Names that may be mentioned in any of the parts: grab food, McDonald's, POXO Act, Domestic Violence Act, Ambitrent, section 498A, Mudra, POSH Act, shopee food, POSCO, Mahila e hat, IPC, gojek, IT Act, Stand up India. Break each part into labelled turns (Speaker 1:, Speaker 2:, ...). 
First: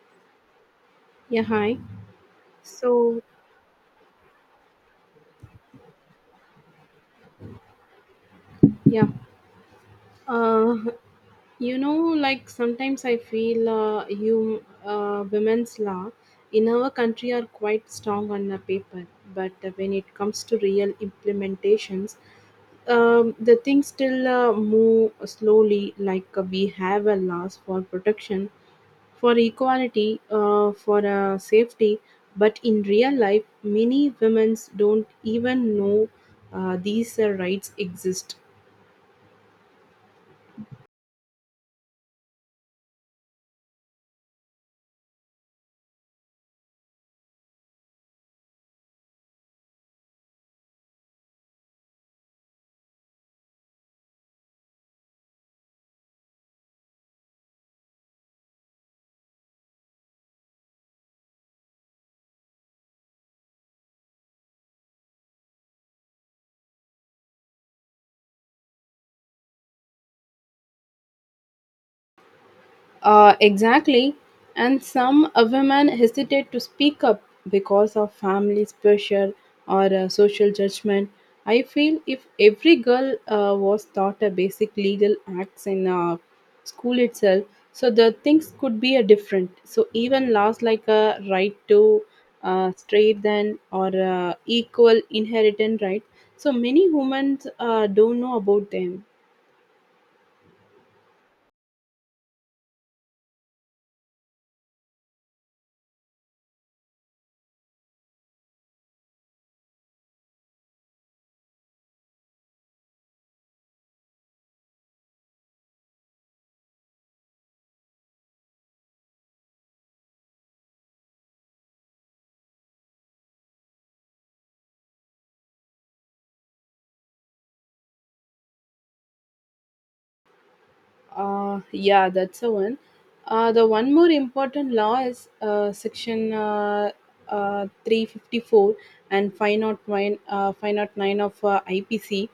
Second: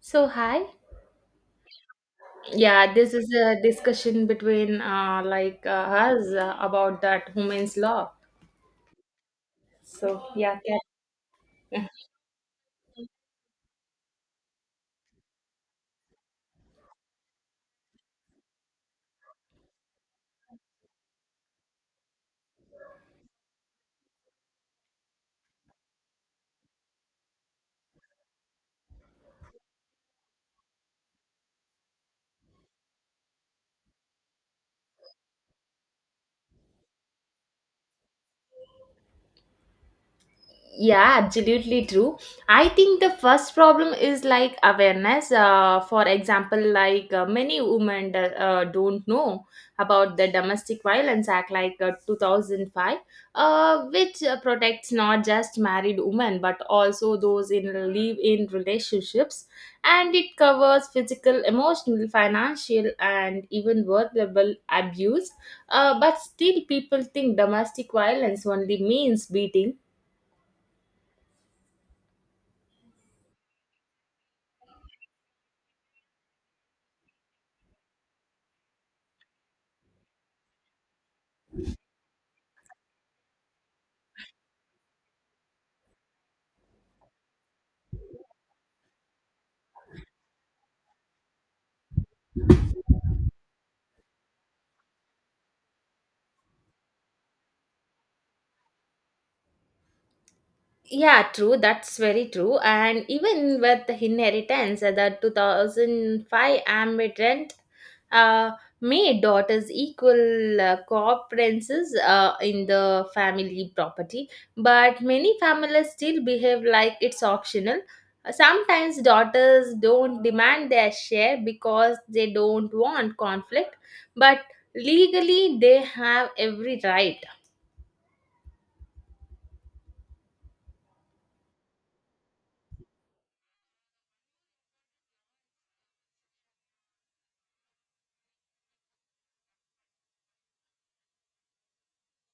Speaker 1: So, hi.
Speaker 2: Yeah, hi.
Speaker 1: Yeah, this
Speaker 2: So,
Speaker 1: is a discussion between us about that women's law.
Speaker 2: yeah,
Speaker 1: So, yeah,
Speaker 2: uh, like sometimes I feel you women's law in our country are quite strong on the paper, but when it comes to real implementations, the things still move slowly. Like we have a laws for protection, for equality, for safety, but in real life, many women's don't even know these rights exist.
Speaker 1: yeah, absolutely true. I think the first problem is like awareness. For example, many women don't know about the domestic violence act like 2005, which protects not just married women but also those in live in relationships, and it covers physical, emotional, financial, and even verbal abuse. But still people think domestic violence only means beating.
Speaker 2: Exactly. And some women hesitate to speak up because of family's pressure or social judgment. I feel if every girl was taught a basic legal acts in school itself, so the things could be a different. So even laws like a right to straight then or equal inheritance right. So many women don't know about them.
Speaker 1: Yeah, true. That's very true. And even with the inheritance, the 2005 Ambitrent uh, made daughters equal co-operances in the family property. But many families still behave like it's optional. Sometimes daughters don't demand their share because they don't want conflict, but legally they have every right.
Speaker 2: Yeah, that's the one. The one more important law is section 354 and 509, 509 of IPC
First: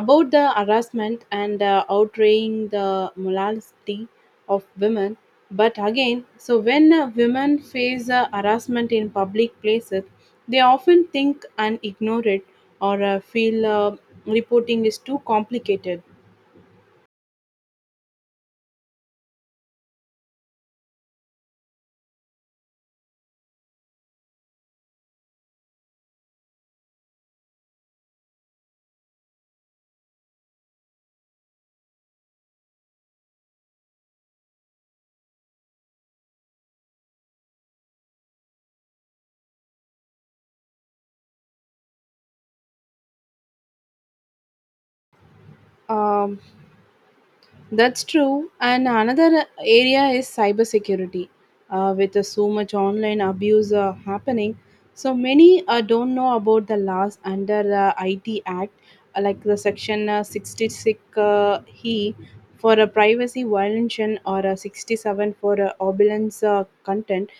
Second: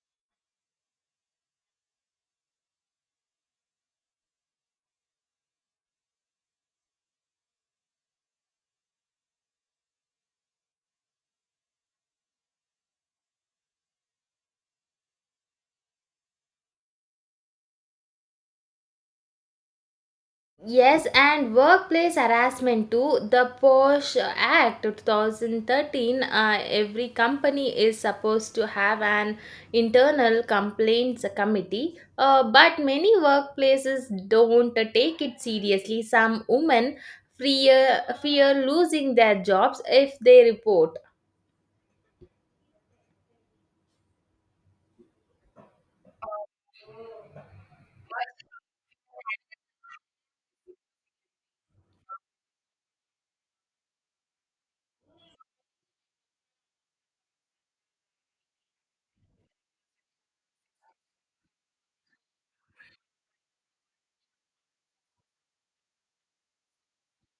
Speaker 2: about the harassment and outraging the morality of women. But again, so when women face harassment in public places, they often think and ignore it or feel reporting is too complicated.
Speaker 1: Yes, and workplace harassment too. The POSH Act 2013, every company is supposed to have an internal complaints committee, but many workplaces don't take it seriously. Some women fear losing their jobs if they report.
Speaker 2: Um, That's true. And another area is cybersecurity. With so much online abuse happening, so many don't know about the laws under IT Act, like the section 66 he for a privacy violation or 67 for obelance content.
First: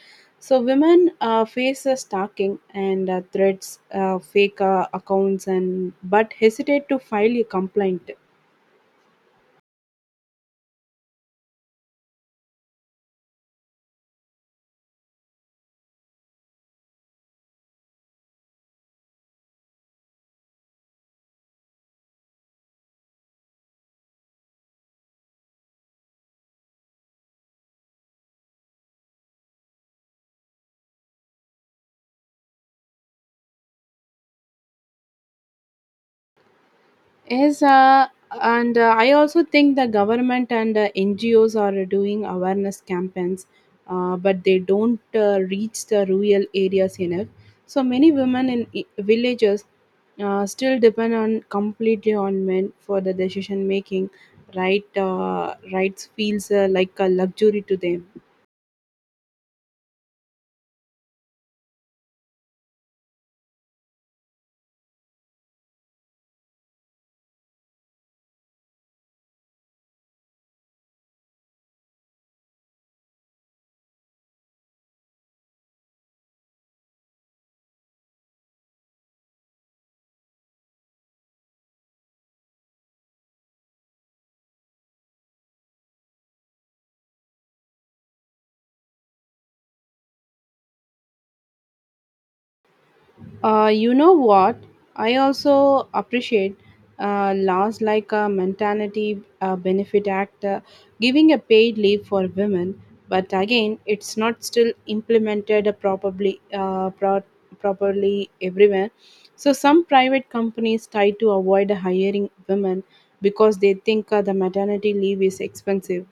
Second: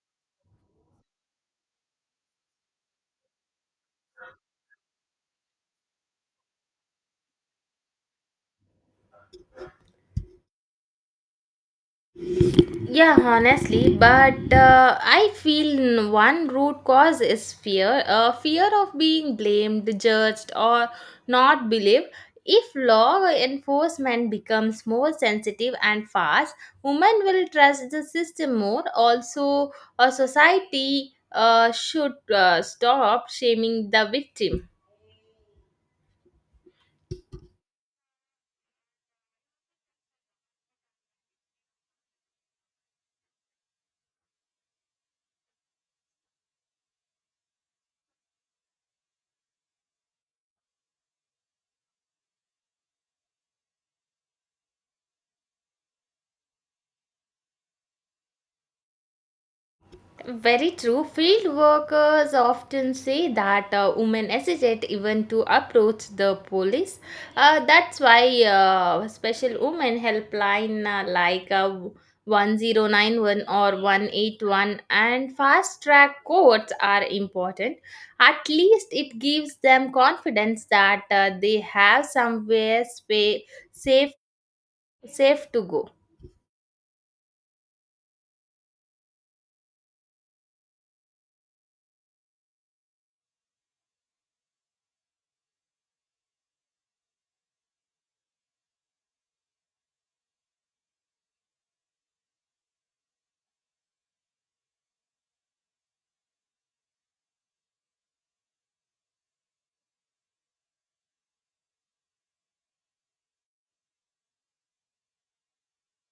Speaker 2: So women face stalking and threats, fake accounts, and but hesitate to file a complaint.
Speaker 1: Yeah, honestly, but I feel one root cause is fear. Fear of being blamed, judged, or not believed. If law enforcement becomes more sensitive and fast, women will trust the system more. Also, a society should stop shaming the victim.
Speaker 2: Yes, and I also think the government and NGOs are doing awareness campaigns, but they don't reach the rural areas enough. So many women in villages still depend on completely on men for the decision making. Right, rights feels like a luxury to them.
Speaker 1: Very true. Field workers often say that women hesitate even to approach the police. That's why special women helpline 1091 or 181 and fast track courts are important. At least it gives them confidence that they have somewhere safe, safe to go.
Speaker 2: You know what? I also appreciate laws like a maternity benefit act giving a paid leave for women, but again, it's not still implemented properly properly everywhere. So some private companies try to avoid hiring women because they think the maternity leave is expensive.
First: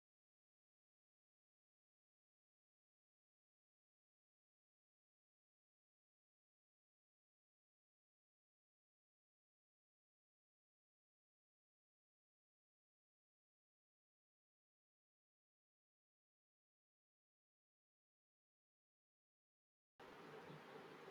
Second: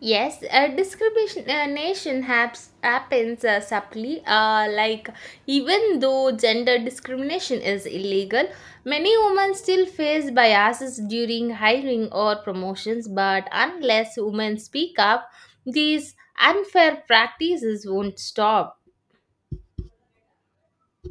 Speaker 1: Yes, discrimination happens subtly. Even though gender discrimination is illegal, many women still face biases during hiring or promotions. But unless women speak up, these unfair practices won't stop.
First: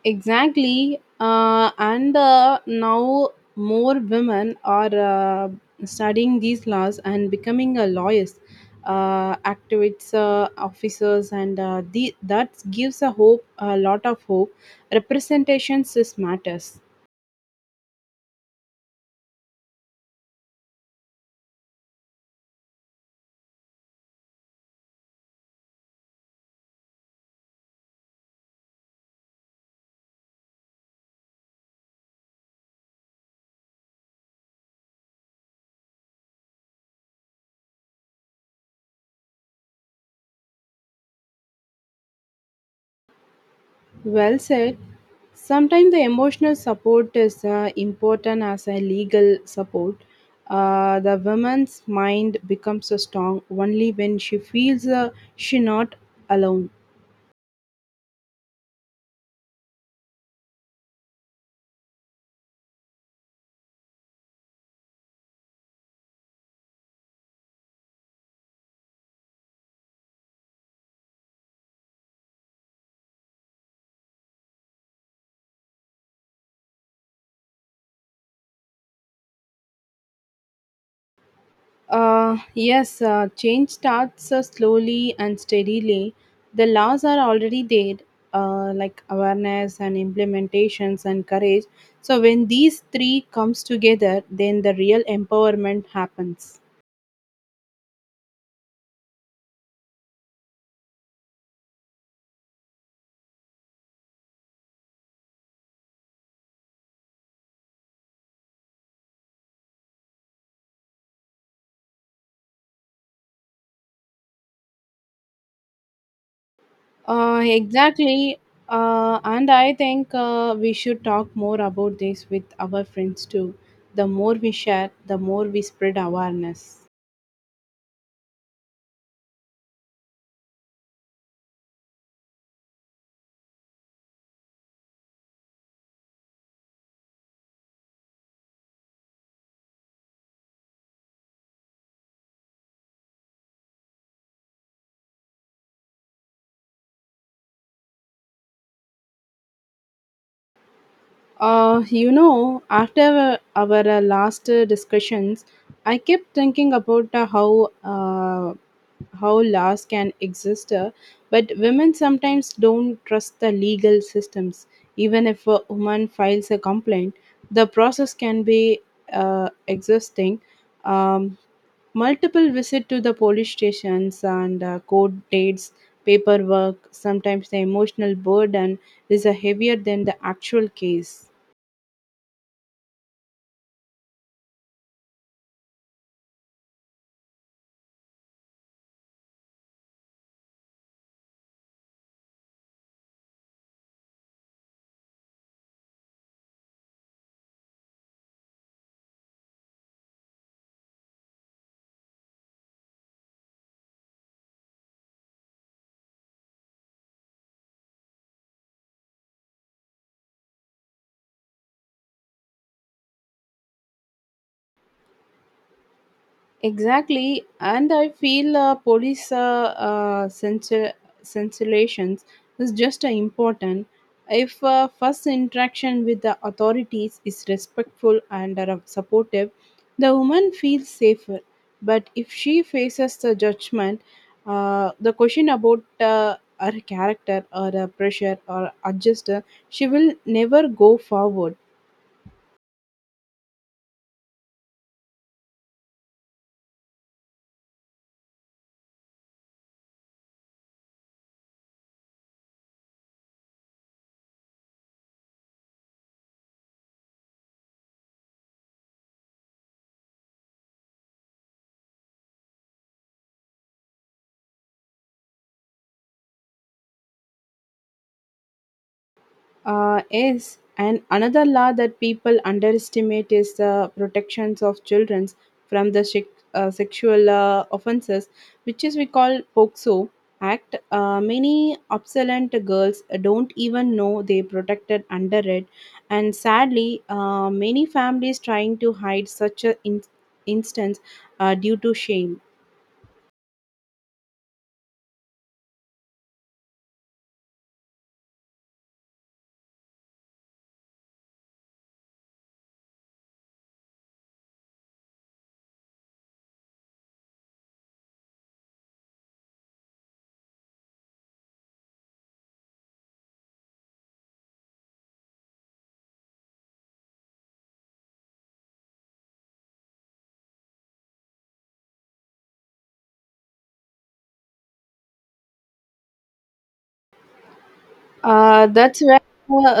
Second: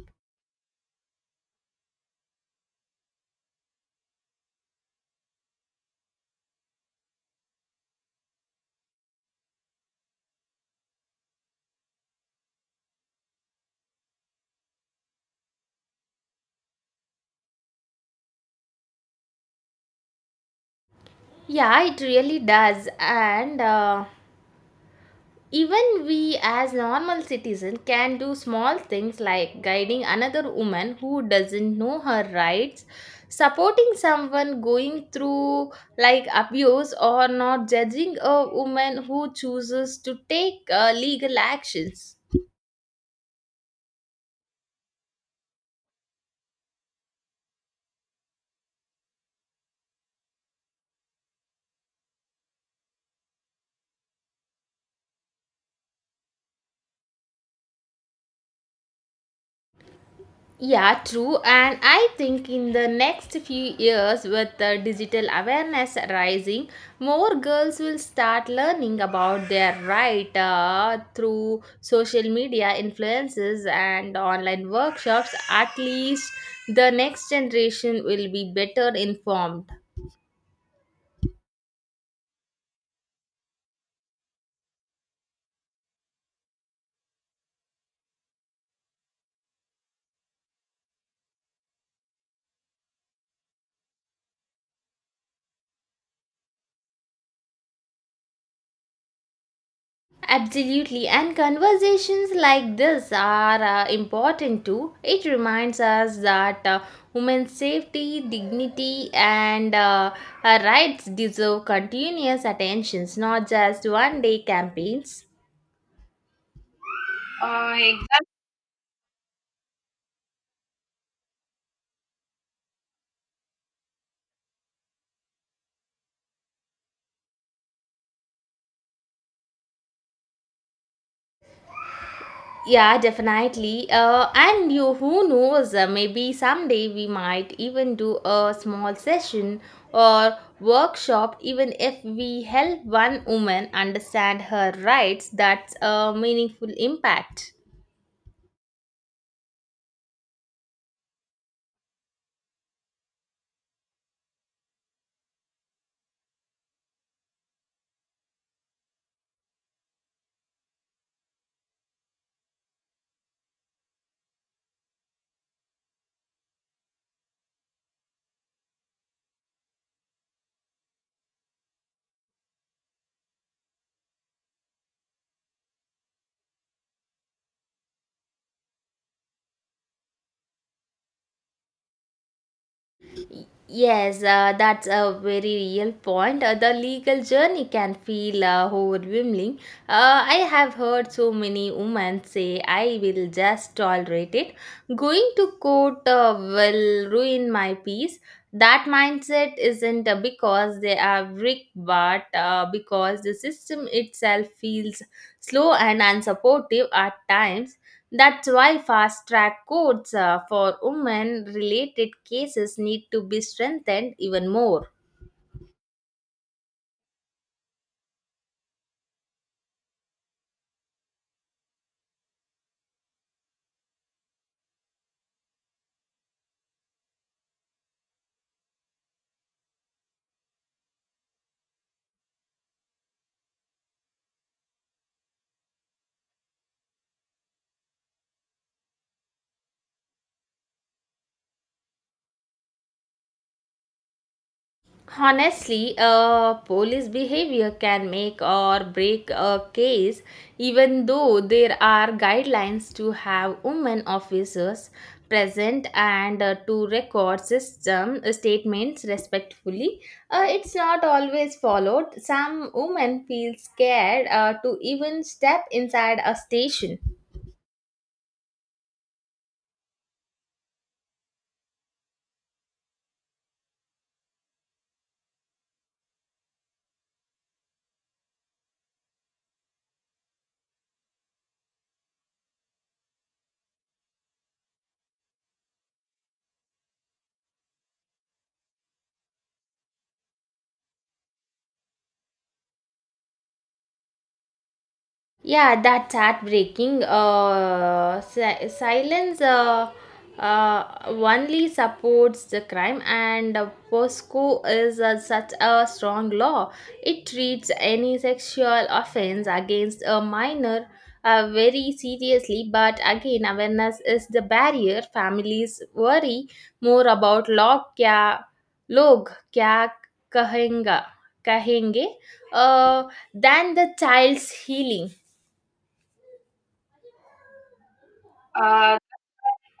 Speaker 2: Exactly. And now more women are studying these laws and becoming a lawyers, activists, officers, and that gives a hope, a lot of hope. Representations is matters.
Speaker 1: Yeah, it really does. And even we, as normal citizens, can do small things like guiding another woman who doesn't know her rights, supporting someone going through like abuse, or not judging a woman who chooses to take legal actions.
Speaker 2: Well said. Sometimes the emotional support is important as a legal support. The woman's mind becomes strong only when she feels she not alone.
Speaker 1: Yeah, true. And I think in the next few years, with the digital awareness rising, more girls will start learning about their right through social media influences and online workshops. At least the next generation will be better informed.
Speaker 2: Yes, change starts slowly and steadily. The laws are already there, like awareness and implementations and courage. So when these three comes together, then the real empowerment happens.
Speaker 1: Absolutely, and conversations like this are important too. It reminds us that women's safety, dignity, and rights deserve continuous attentions, not just one day campaigns.
Speaker 2: Exactly. And I think we should talk more about this with our friends too. The more we share, the more we spread awareness.
Speaker 1: Yeah, definitely. And you, who knows, maybe someday we might even do a small session or workshop, even if we help one woman understand her rights, that's a meaningful impact.
Speaker 2: After our last discussions, I kept thinking about how laws can exist, but women sometimes don't trust the legal systems. Even if a woman files a complaint, the process can be existing. Um, Multiple visit to the police stations and court dates, paperwork. Sometimes the emotional burden is heavier than the actual case.
Speaker 1: Yes, that's a very real point. The legal journey can feel overwhelming. I have heard so many women say, I will just tolerate it. Going to court will ruin my peace. That mindset isn't because they are weak, but because the system itself feels slow and unsupportive at times. That's why fast track courts for women related cases need to be strengthened even more.
Speaker 2: Exactly, and I feel police censorations is just important. If first interaction with the authorities is respectful and are supportive, the woman feels safer. But if she faces the judgment, the question about her character or pressure or adjuster, she will never go forward.
Speaker 1: Honestly, police behavior can make or break a case, even though there are guidelines to have women officers present and to record system statements respectfully. It's not always followed. Some women feel scared to even step inside a station.
Speaker 2: Yes, and another law that people underestimate is the protections of children from the sexual offenses, which is we call POXO Act. Many obsolete girls don't even know they protected under it, and sadly, many families trying to hide such an instance due to shame.
Speaker 1: Yeah, that's heartbreaking. Silence only supports the crime, and POSCO is such a strong law. It treats any sexual offense against a minor very seriously, but again, awareness is the barrier. Families worry more about log kya kahenga kahenge uh, than the child's healing.
Speaker 2: That's where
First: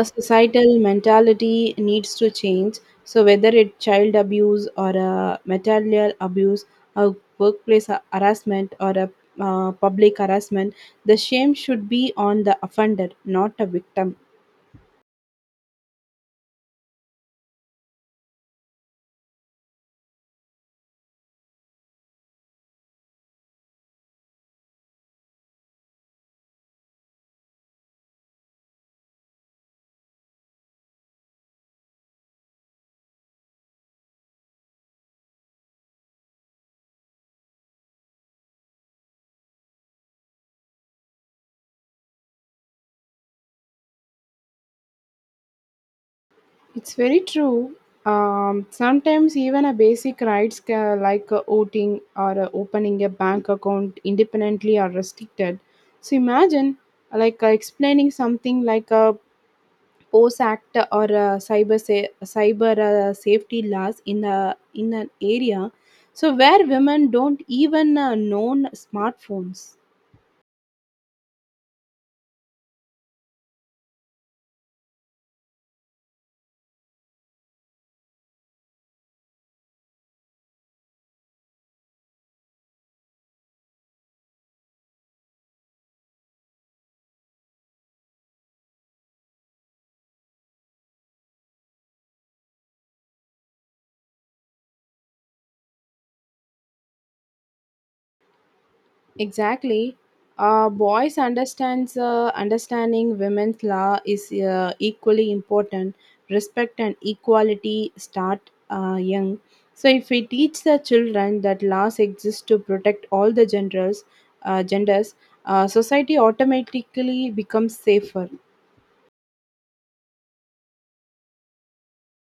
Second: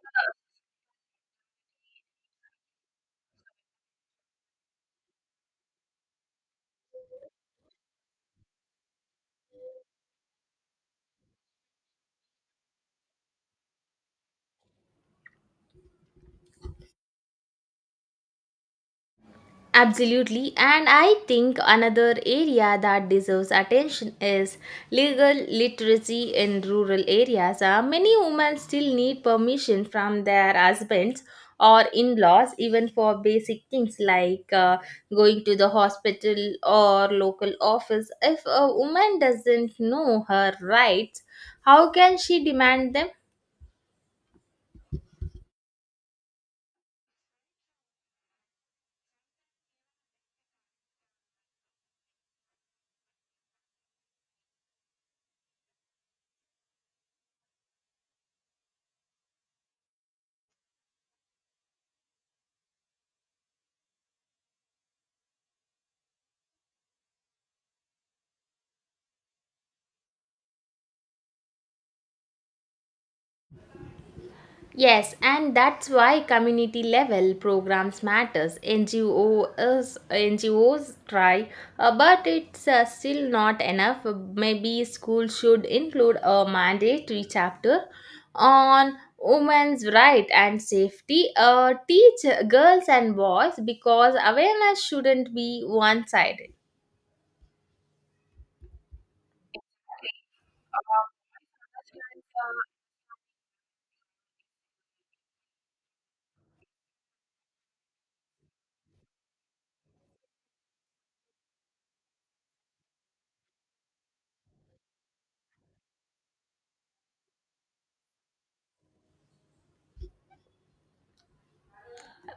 Speaker 2: a societal mentality needs to change. So whether it's child abuse or a material abuse, a workplace harassment or a public harassment, the shame should be on the offender, not a victim.
Speaker 1: Absolutely, and I think another area that deserves attention is legal literacy in rural areas. Many women still need permission from their husbands or in laws, even for basic things like going to the hospital or local office. If a woman doesn't know her rights, how can she demand them?
Speaker 2: It's very true. Sometimes even a basic rights like voting or opening a bank account independently are restricted. So imagine like explaining something like a POSE Act or cyber safety laws in a in an area, so where women don't even known smartphones.
Speaker 1: Yes, and that's why community level programs matters. NGOs try, but it's still not enough. Maybe school should include a mandatory chapter on women's right and safety. Teach girls and boys because awareness shouldn't be one-sided.
Speaker 2: Exactly, boys understands understanding women's law is equally important. Respect and equality start young. So if we teach the children that laws exist to protect all the genders, uh, genders, society automatically becomes safer.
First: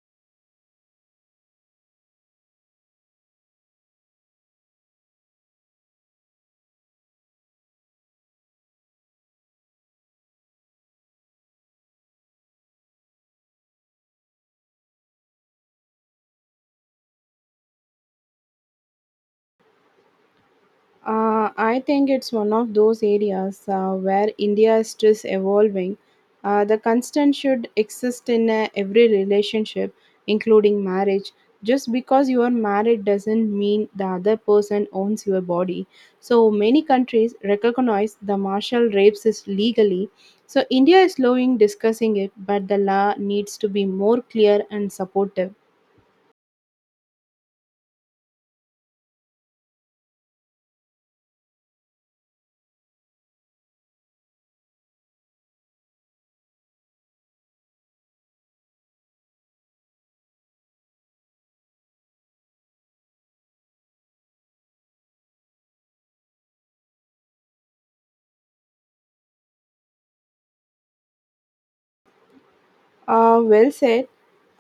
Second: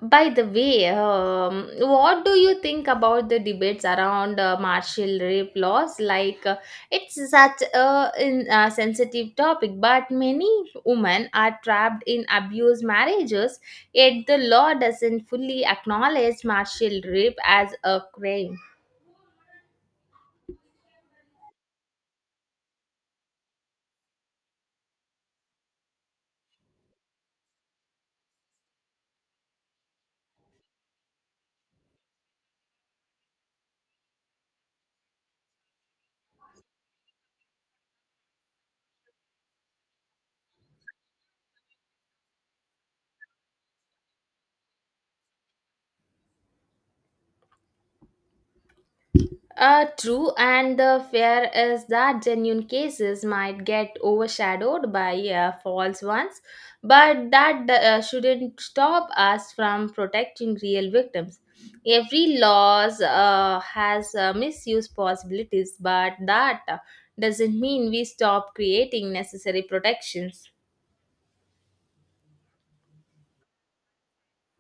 Speaker 1: By the way, what do you think about the debates around martial rape laws? It's such a sensitive topic, but many women are trapped in abused marriages, yet the law doesn't fully acknowledge martial rape as a crime.
Speaker 2: I think it's one of those areas where India is just evolving. The constant should exist in every relationship, including marriage. Just because you are married doesn't mean the other person owns your body. So many countries recognize the martial rapes is legally. So India is slowing discussing it, but the law needs to be more clear and supportive.
Speaker 1: True, and the fear is that genuine cases might get overshadowed by false ones, but that shouldn't stop us from protecting real victims. Every laws has misuse possibilities, but that doesn't mean we stop creating necessary protections.
Speaker 2: Well said.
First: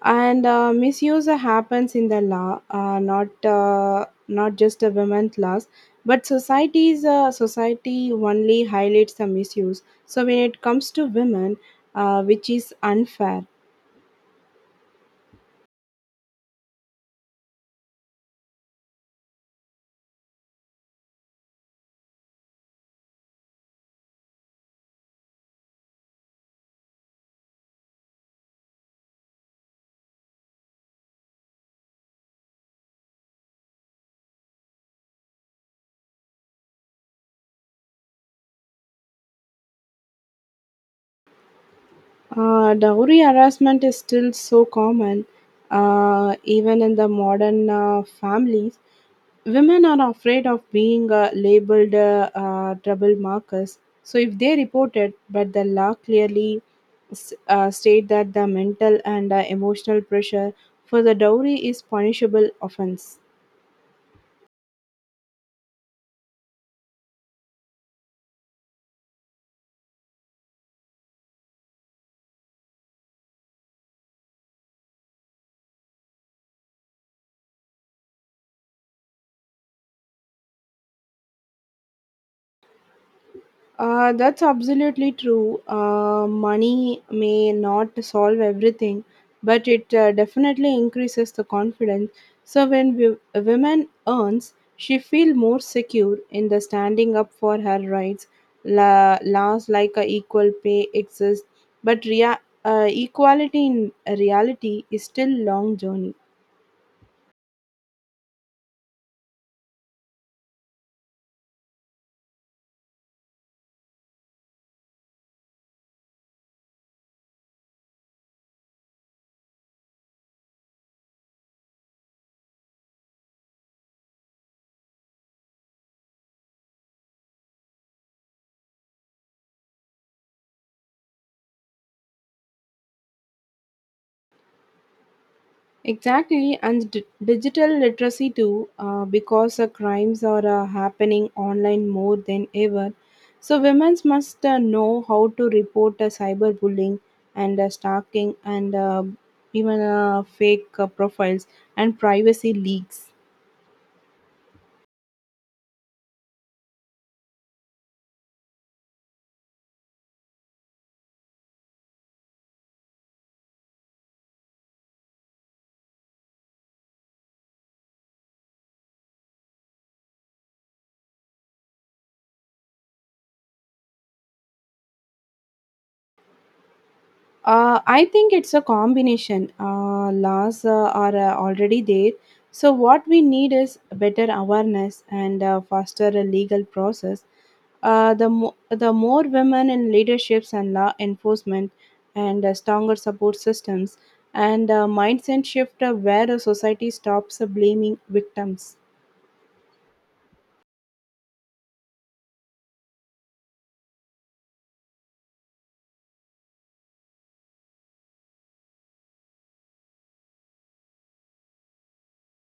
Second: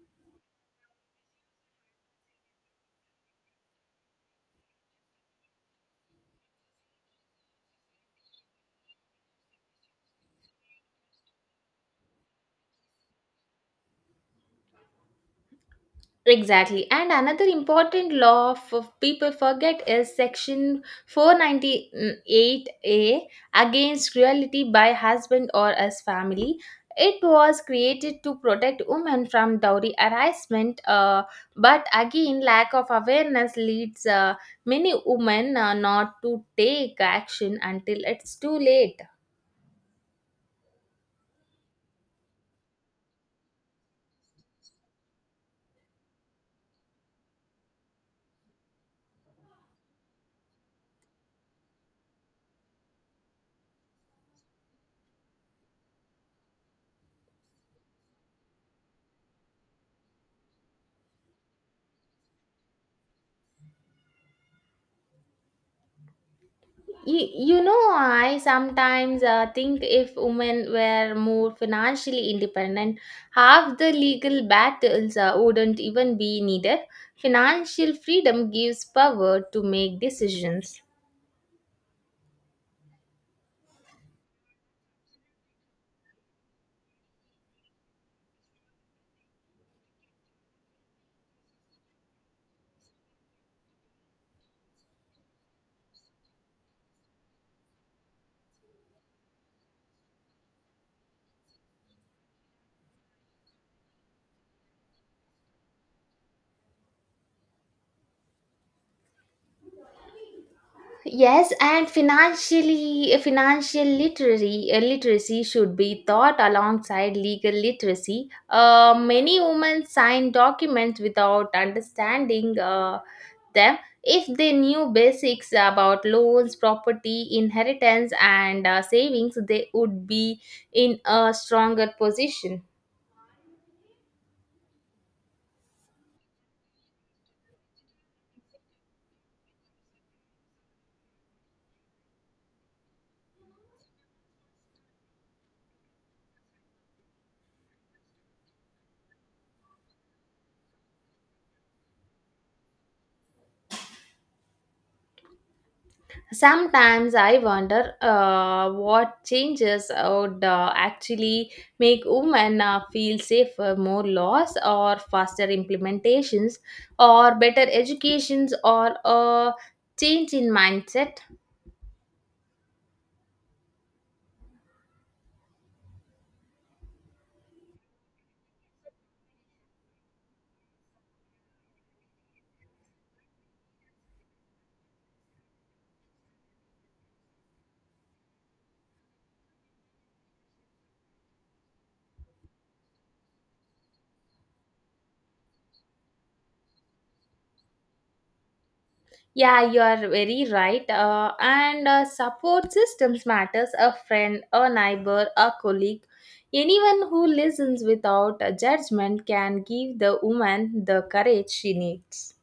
Speaker 2: And misuse happens in the law, not just the women's laws, but society only highlights the misuse. So when it comes to women, which is unfair.
Speaker 1: Exactly. And another important law of people forget is section 498A against cruelty by husband or as family. It was created to protect women from dowry harassment, but again, lack of awareness leads many women not to take action until it's too late.
Speaker 2: Dowry harassment is still so common, even in the modern families. Women are afraid of being labeled trouble markers. So, if they report it, but the law clearly state that the mental and emotional pressure for the dowry is punishable offense.
Speaker 1: you, you know, I sometimes think if women were more financially independent, half the legal battles wouldn't even be needed. Financial freedom gives power to make decisions.
Speaker 2: That's absolutely true. Money may not solve everything, but it definitely increases the confidence. So when a woman earns, she feel more secure in the standing up for her rights. Laws like a equal pay exist, but equality in reality is still long journey.
Speaker 1: Yes, and financial literacy, literacy should be taught alongside legal literacy. Many women sign documents without understanding them. If they knew basics about loans, property, inheritance, and savings, they would be in a stronger position.
Speaker 2: Exactly, and digital literacy too, because the crimes are happening online more than ever. So, women must know how to report cyberbullying and stalking and even fake profiles and privacy leaks.
Speaker 1: Sometimes I wonder what changes would actually make women feel safer, more laws or faster implementations or better educations or a change in mindset.
Speaker 2: I think it's a combination. Laws are already there. So, what we need is better awareness and faster legal process. The more women in leaderships and law enforcement, and stronger support systems, and mindset shift where a society stops blaming victims.
Speaker 1: Yeah, you are very right. And Support systems matters. A friend, a neighbor, a colleague, anyone who listens without a judgment can give the woman the courage she needs.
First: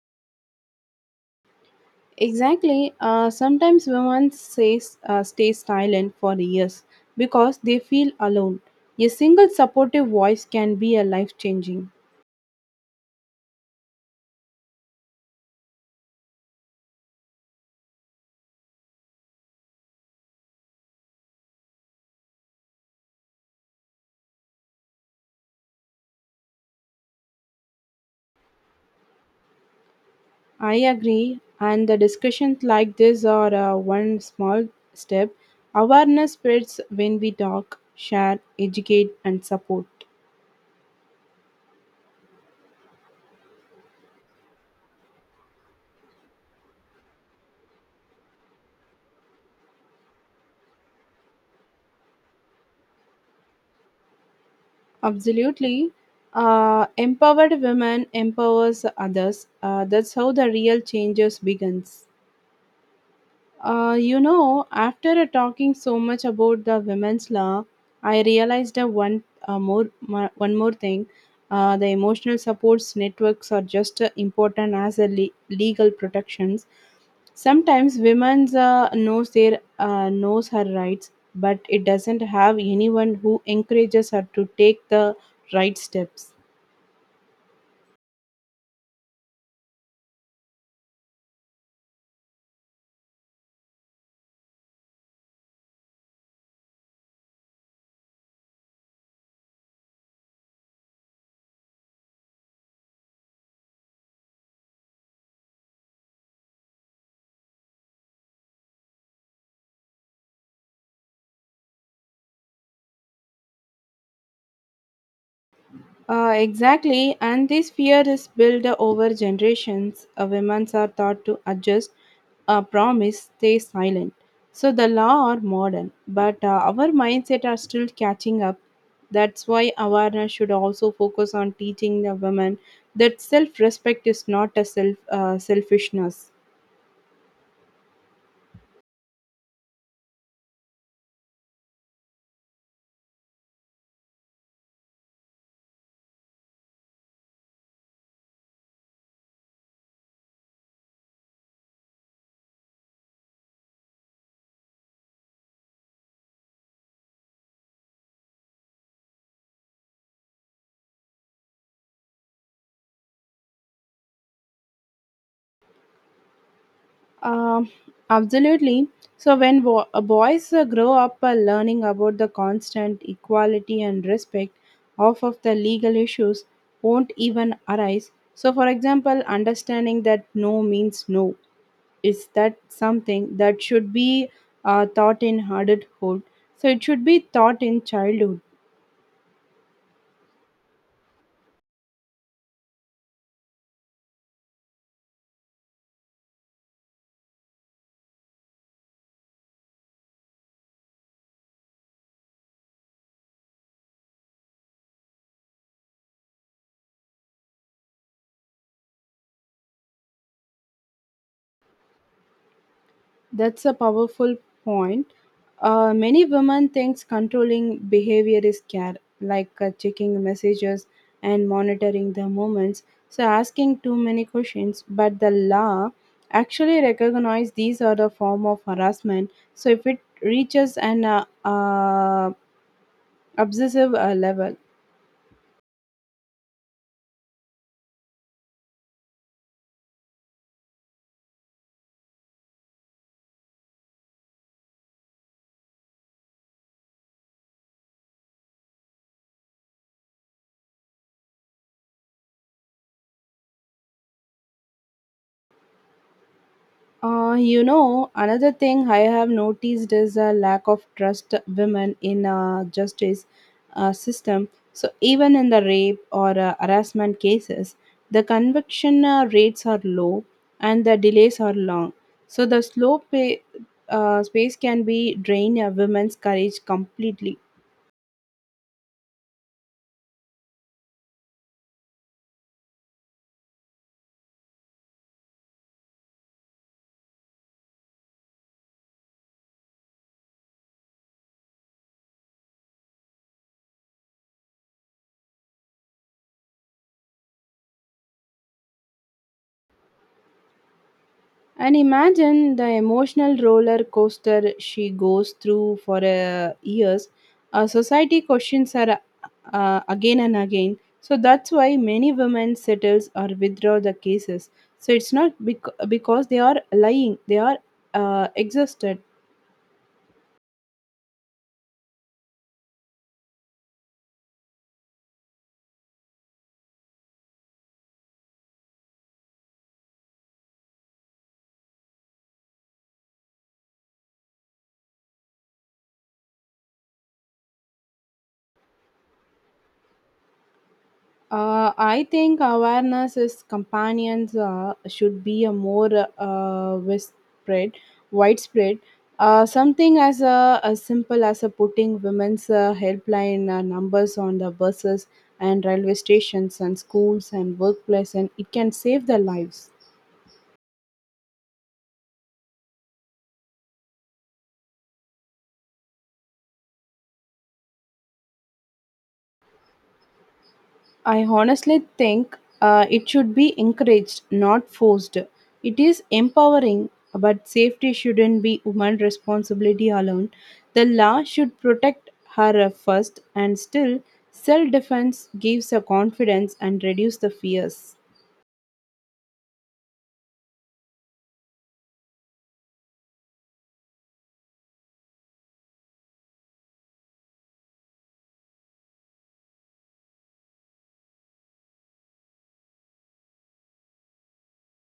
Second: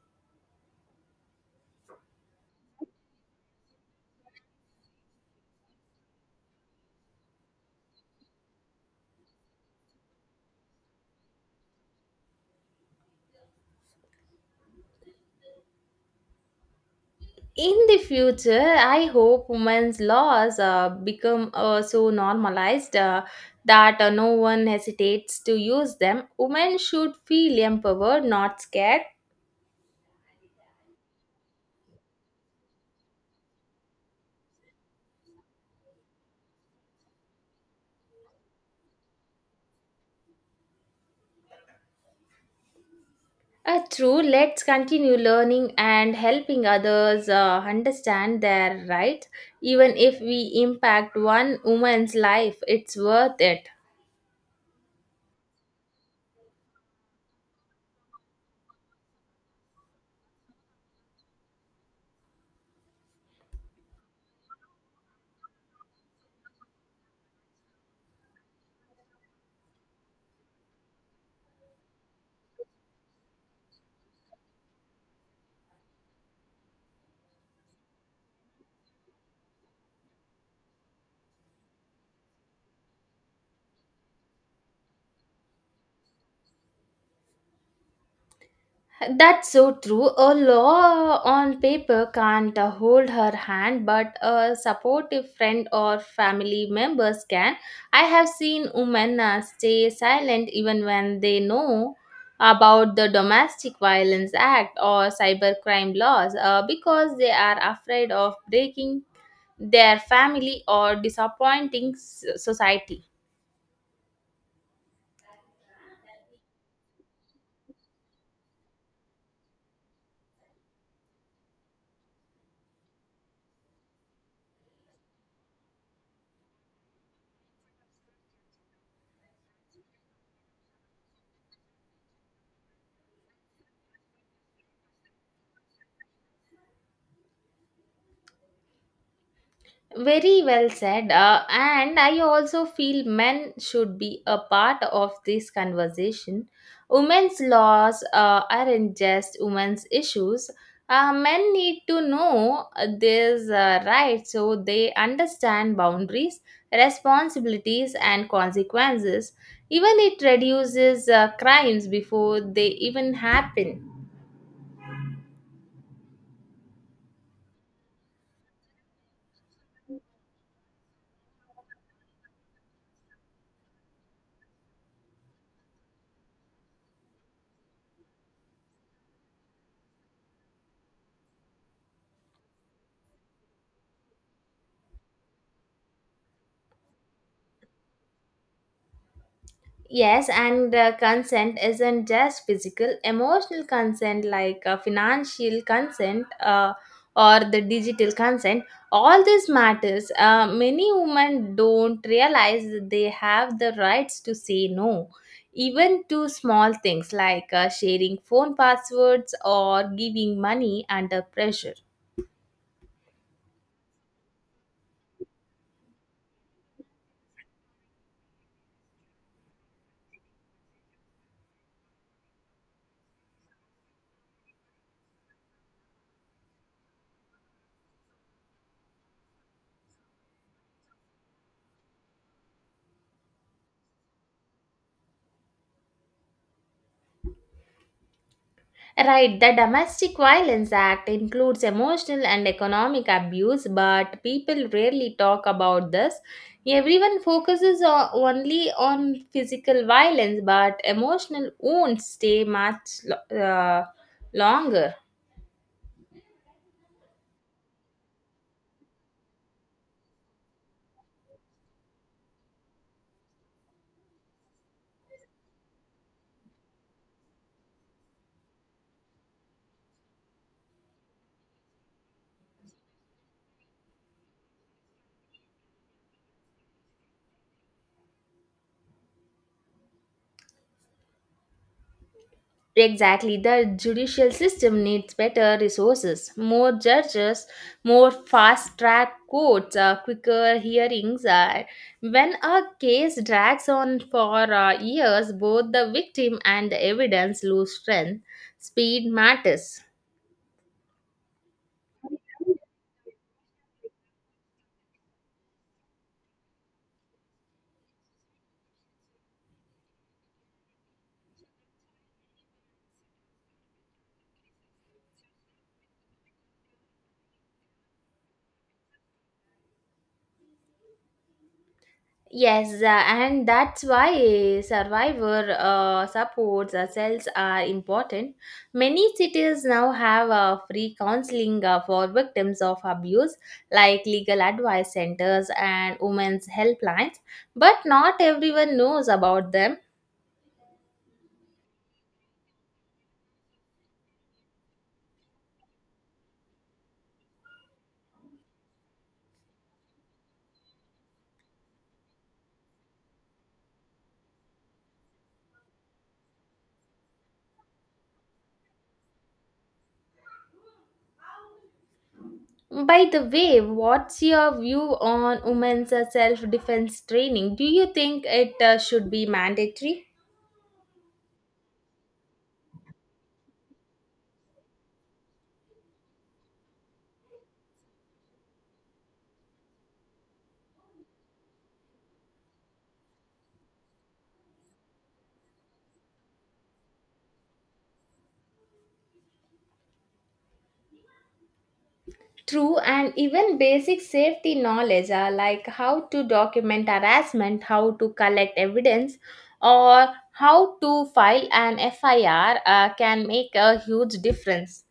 Speaker 2: Exactly. Sometimes women says, stay silent for years because they feel alone. A single supportive voice can be a life changing.
Speaker 1: In the future, I hope women's laws become so normalized that no one hesitates to use them. Women should feel empowered, not scared.
Speaker 2: I agree, and the discussions like this are one small step. Awareness spreads when we talk, share, educate, and support.
Speaker 1: True. Let's continue learning and helping others understand their rights. Even if we impact one woman's life, it's worth it.
Speaker 2: Absolutely. Empowered women empowers others. That's how the real changes begins. After talking so much about the women's law, I realized one more thing. The emotional supports networks are just important as a legal protections. Sometimes women's knows their knows her rights, but it doesn't have anyone who encourages her to take the right steps.
Speaker 1: That's so true. A law on paper can't hold her hand, but a supportive friend or family members can. I have seen women stay silent even when they know about the Domestic Violence Act or cybercrime laws because they are afraid of breaking their family or disappointing society.
Speaker 2: Exactly, and this fear is built over generations. Women are taught to adjust, promise, stay silent. So the law are modern, but our mindset are still catching up. That's why awareness should also focus on teaching the women that self-respect is not a selfishness.
Speaker 1: Very well said. And I also feel men should be a part of this conversation. Women's laws aren't just women's issues. Men need to know these rights so they understand boundaries, responsibilities, and consequences. Even it reduces crimes before they even happen.
Speaker 2: Um, Absolutely. So when boys grow up learning about the constant equality and respect, half of the legal issues won't even arise. So, for example, understanding that no means no is that something that should be taught in adulthood. So it should be taught in childhood.
Speaker 1: Yes, and consent isn't just physical, emotional consent like financial consent or the digital consent. All this matters. Many women don't realize that they have the rights to say no, even to small things like sharing phone passwords or giving money under pressure.
Speaker 2: That's a powerful point. Many women thinks controlling behavior is care, like checking messages and monitoring the movements. So asking too many questions, but the law actually recognize these are the form of harassment. So if it reaches an obsessive level.
Speaker 1: Right, the Domestic Violence Act includes emotional and economic abuse, but people rarely talk about this. Everyone only on physical violence, but emotional wounds stay much longer.
Speaker 2: Another thing I have noticed is a lack of trust women in justice system. So even in the rape or harassment cases, the conviction rates are low and the delays are long. So the slow pay, space can be drain a women's courage completely.
Speaker 1: Exactly, the judicial system needs better resources, more judges, more fast track courts, quicker hearings. When a case drags on for years, both the victim and the evidence lose strength. Speed matters.
Speaker 2: And imagine the emotional roller coaster she goes through for years. Society questions her again and again. So that's why many women settles or withdraw the cases. So it's not because they are lying; they are exhausted.
Speaker 1: Yes, and that's why survivor supports cells are important. Many cities now have free counseling for victims of abuse, like legal advice centers and women's helplines, but not everyone knows about them.
Speaker 2: I think awareness is companions should be a more spread, widespread. Something as a as simple as a putting women's helpline numbers on the buses and railway stations and schools and workplace, and it can save their lives.
Speaker 1: By the way, what's your view on women's self defense training? Do you think it should be mandatory?
Speaker 2: I honestly think it should be encouraged, not forced. It is empowering, but safety shouldn't be woman's responsibility alone. The law should protect her first, and still, self defense gives her confidence and reduce the fears.
Speaker 1: True, and even basic safety knowledge are like how to document harassment, how to collect evidence, or how to file an FIR can make a huge difference.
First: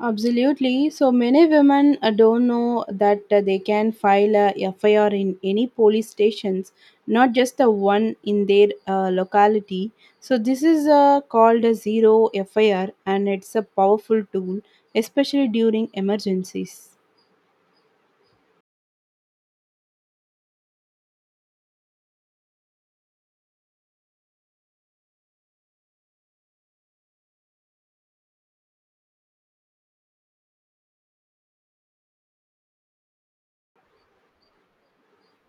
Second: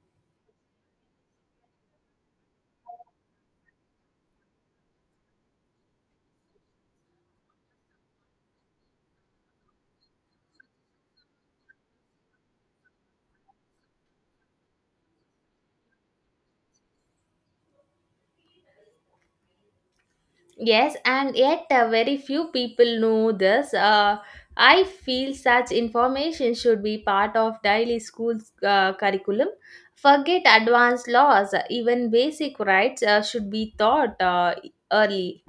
Speaker 2: Absolutely. So many women don't know that they can file a FIR in any police stations, not just the one in their locality. So this is called a zero FIR, and it's a powerful tool, especially during emergencies.
Speaker 1: Yes, and yet very few people know this. I feel such information should be part of daily school curriculum. Forget advanced laws, even basic rights should be taught early.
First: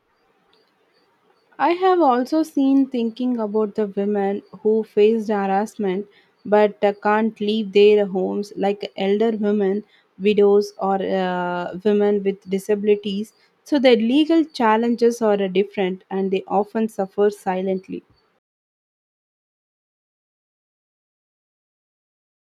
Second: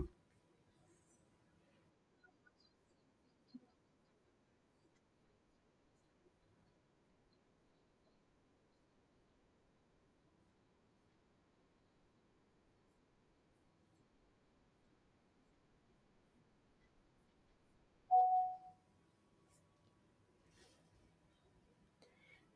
Speaker 2: I have also seen thinking about the women who faced harassment but can't leave their homes, like elder women, widows, or women with disabilities. So their legal challenges are different and they often suffer silently.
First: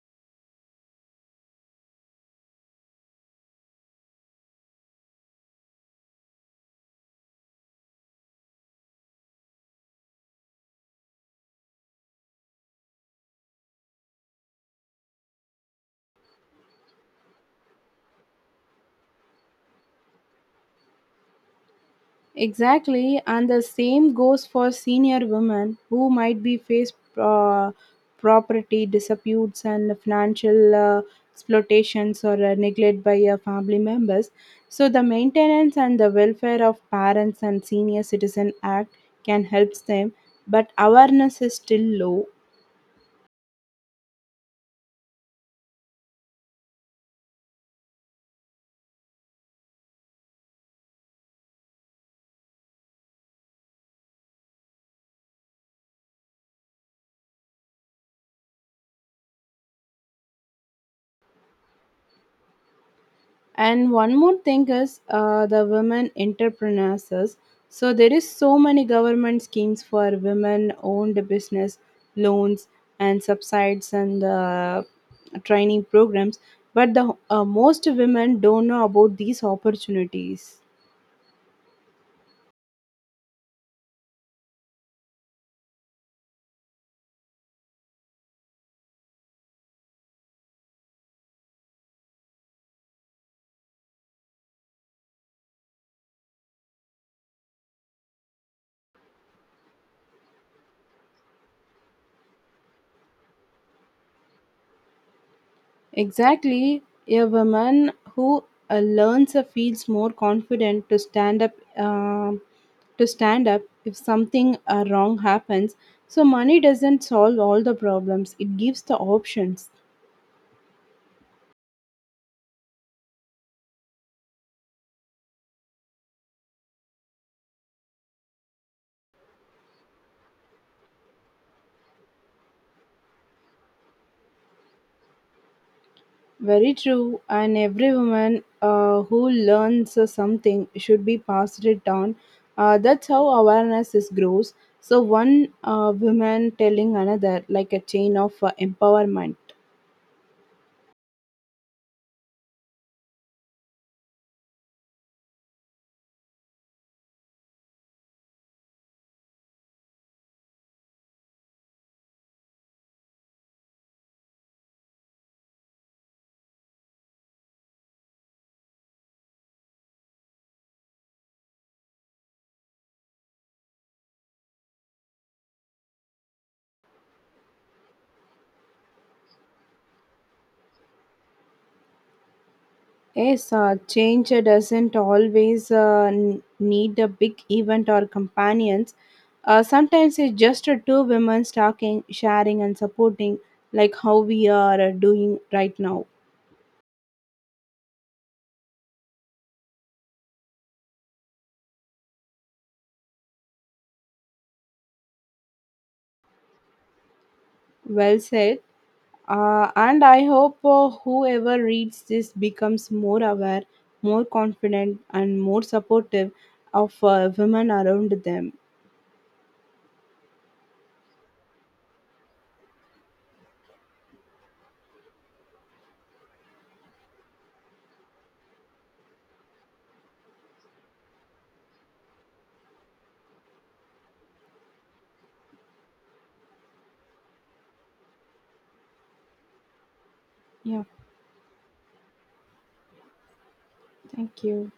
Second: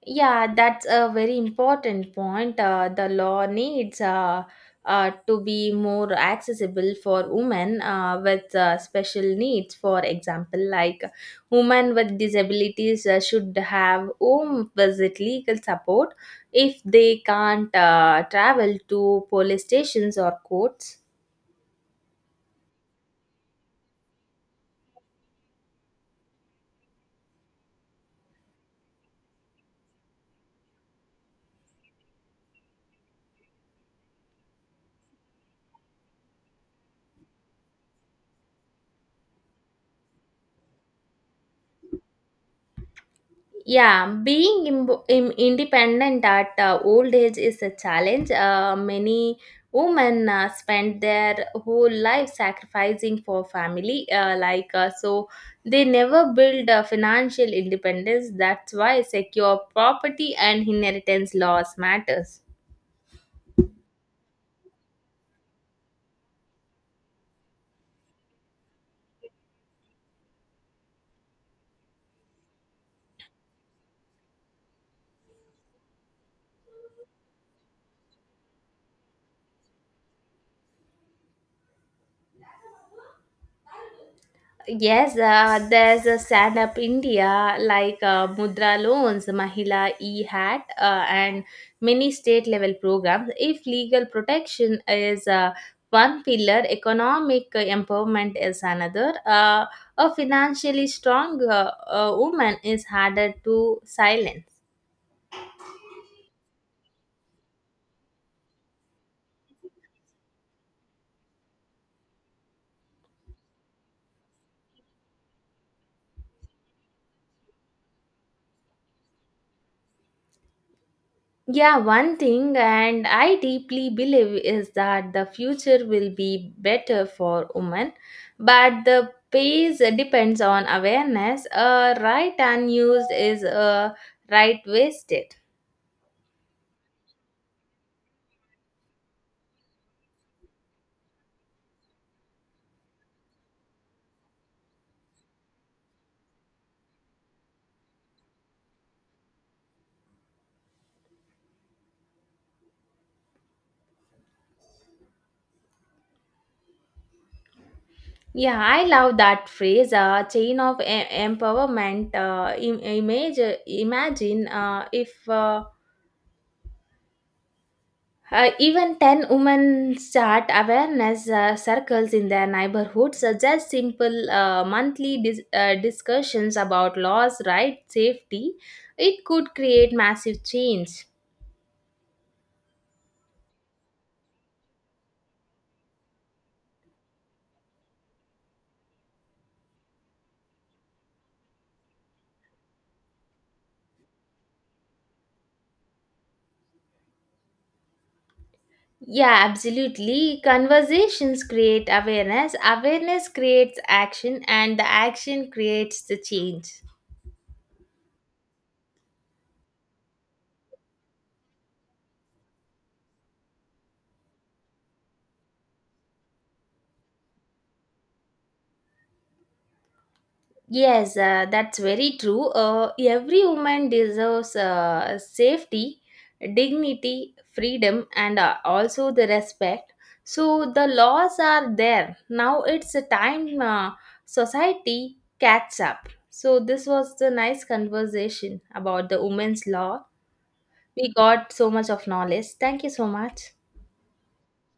Speaker 1: Yeah, that's a very important point. The law needs to be more accessible for women with special needs. For example, like women with disabilities should have home visit legal support if they can't travel to police stations or courts.
Speaker 2: Exactly, and the same goes for senior women who might be face property disputes and financial exploitations or neglect by family members. So, the Maintenance and the Welfare of Parents and Senior Citizen Act can help them, but awareness is still low.
Speaker 1: Yeah, being independent at old age is a challenge. Many women spend their whole life sacrificing for family, so they never build financial independence. That's why secure property and inheritance laws matters.
Speaker 2: And one more thing is the women entrepreneurs. So there is so many government schemes for women-owned business loans and subsides and training programs, but the most women don't know about these opportunities.
Speaker 1: Yes, there's a stand up India like Mudra loans, Mahila e hat, and many state level programs. If legal protection is one pillar, economic empowerment is another. A financially strong woman is harder to silence.
Speaker 2: Exactly, a woman who learns feels more confident to stand um up if something wrong happens. So money doesn't solve all the problems; it gives the options.
Speaker 1: Yeah, one thing, and I deeply believe is that the future will be better for women, but the pace depends on awareness. A right unused is a right wasted.
Speaker 2: Very true. And every woman who learns something should be passed it down. That's how awareness is grows. So one woman telling another like a chain of empowerment.
Speaker 1: Yeah, I love that phrase. Chain of empowerment. Imagine if even 10 women start awareness circles in their neighborhoods, such as simple monthly discussions about laws, rights, safety. It could create massive change.
Speaker 2: Yes, change doesn't always need a big event or companions. Sometimes it's just two women talking, sharing, and supporting, like how we are doing right now.
Speaker 1: Yeah, absolutely. Conversations create awareness, awareness creates action, and the action creates the change.
Speaker 2: Well said. And I hope whoever reads this becomes more aware, more confident, and more supportive of women around them.
Speaker 1: Yes, that's very true. Every woman deserves safety, dignity, freedom, and also the respect. So the laws are there. Now it's a time society catch up. So this was the nice conversation about the women's law.
Speaker 2: Yeah,
Speaker 1: We got so much of knowledge. Thank you so much.
Speaker 2: thank you.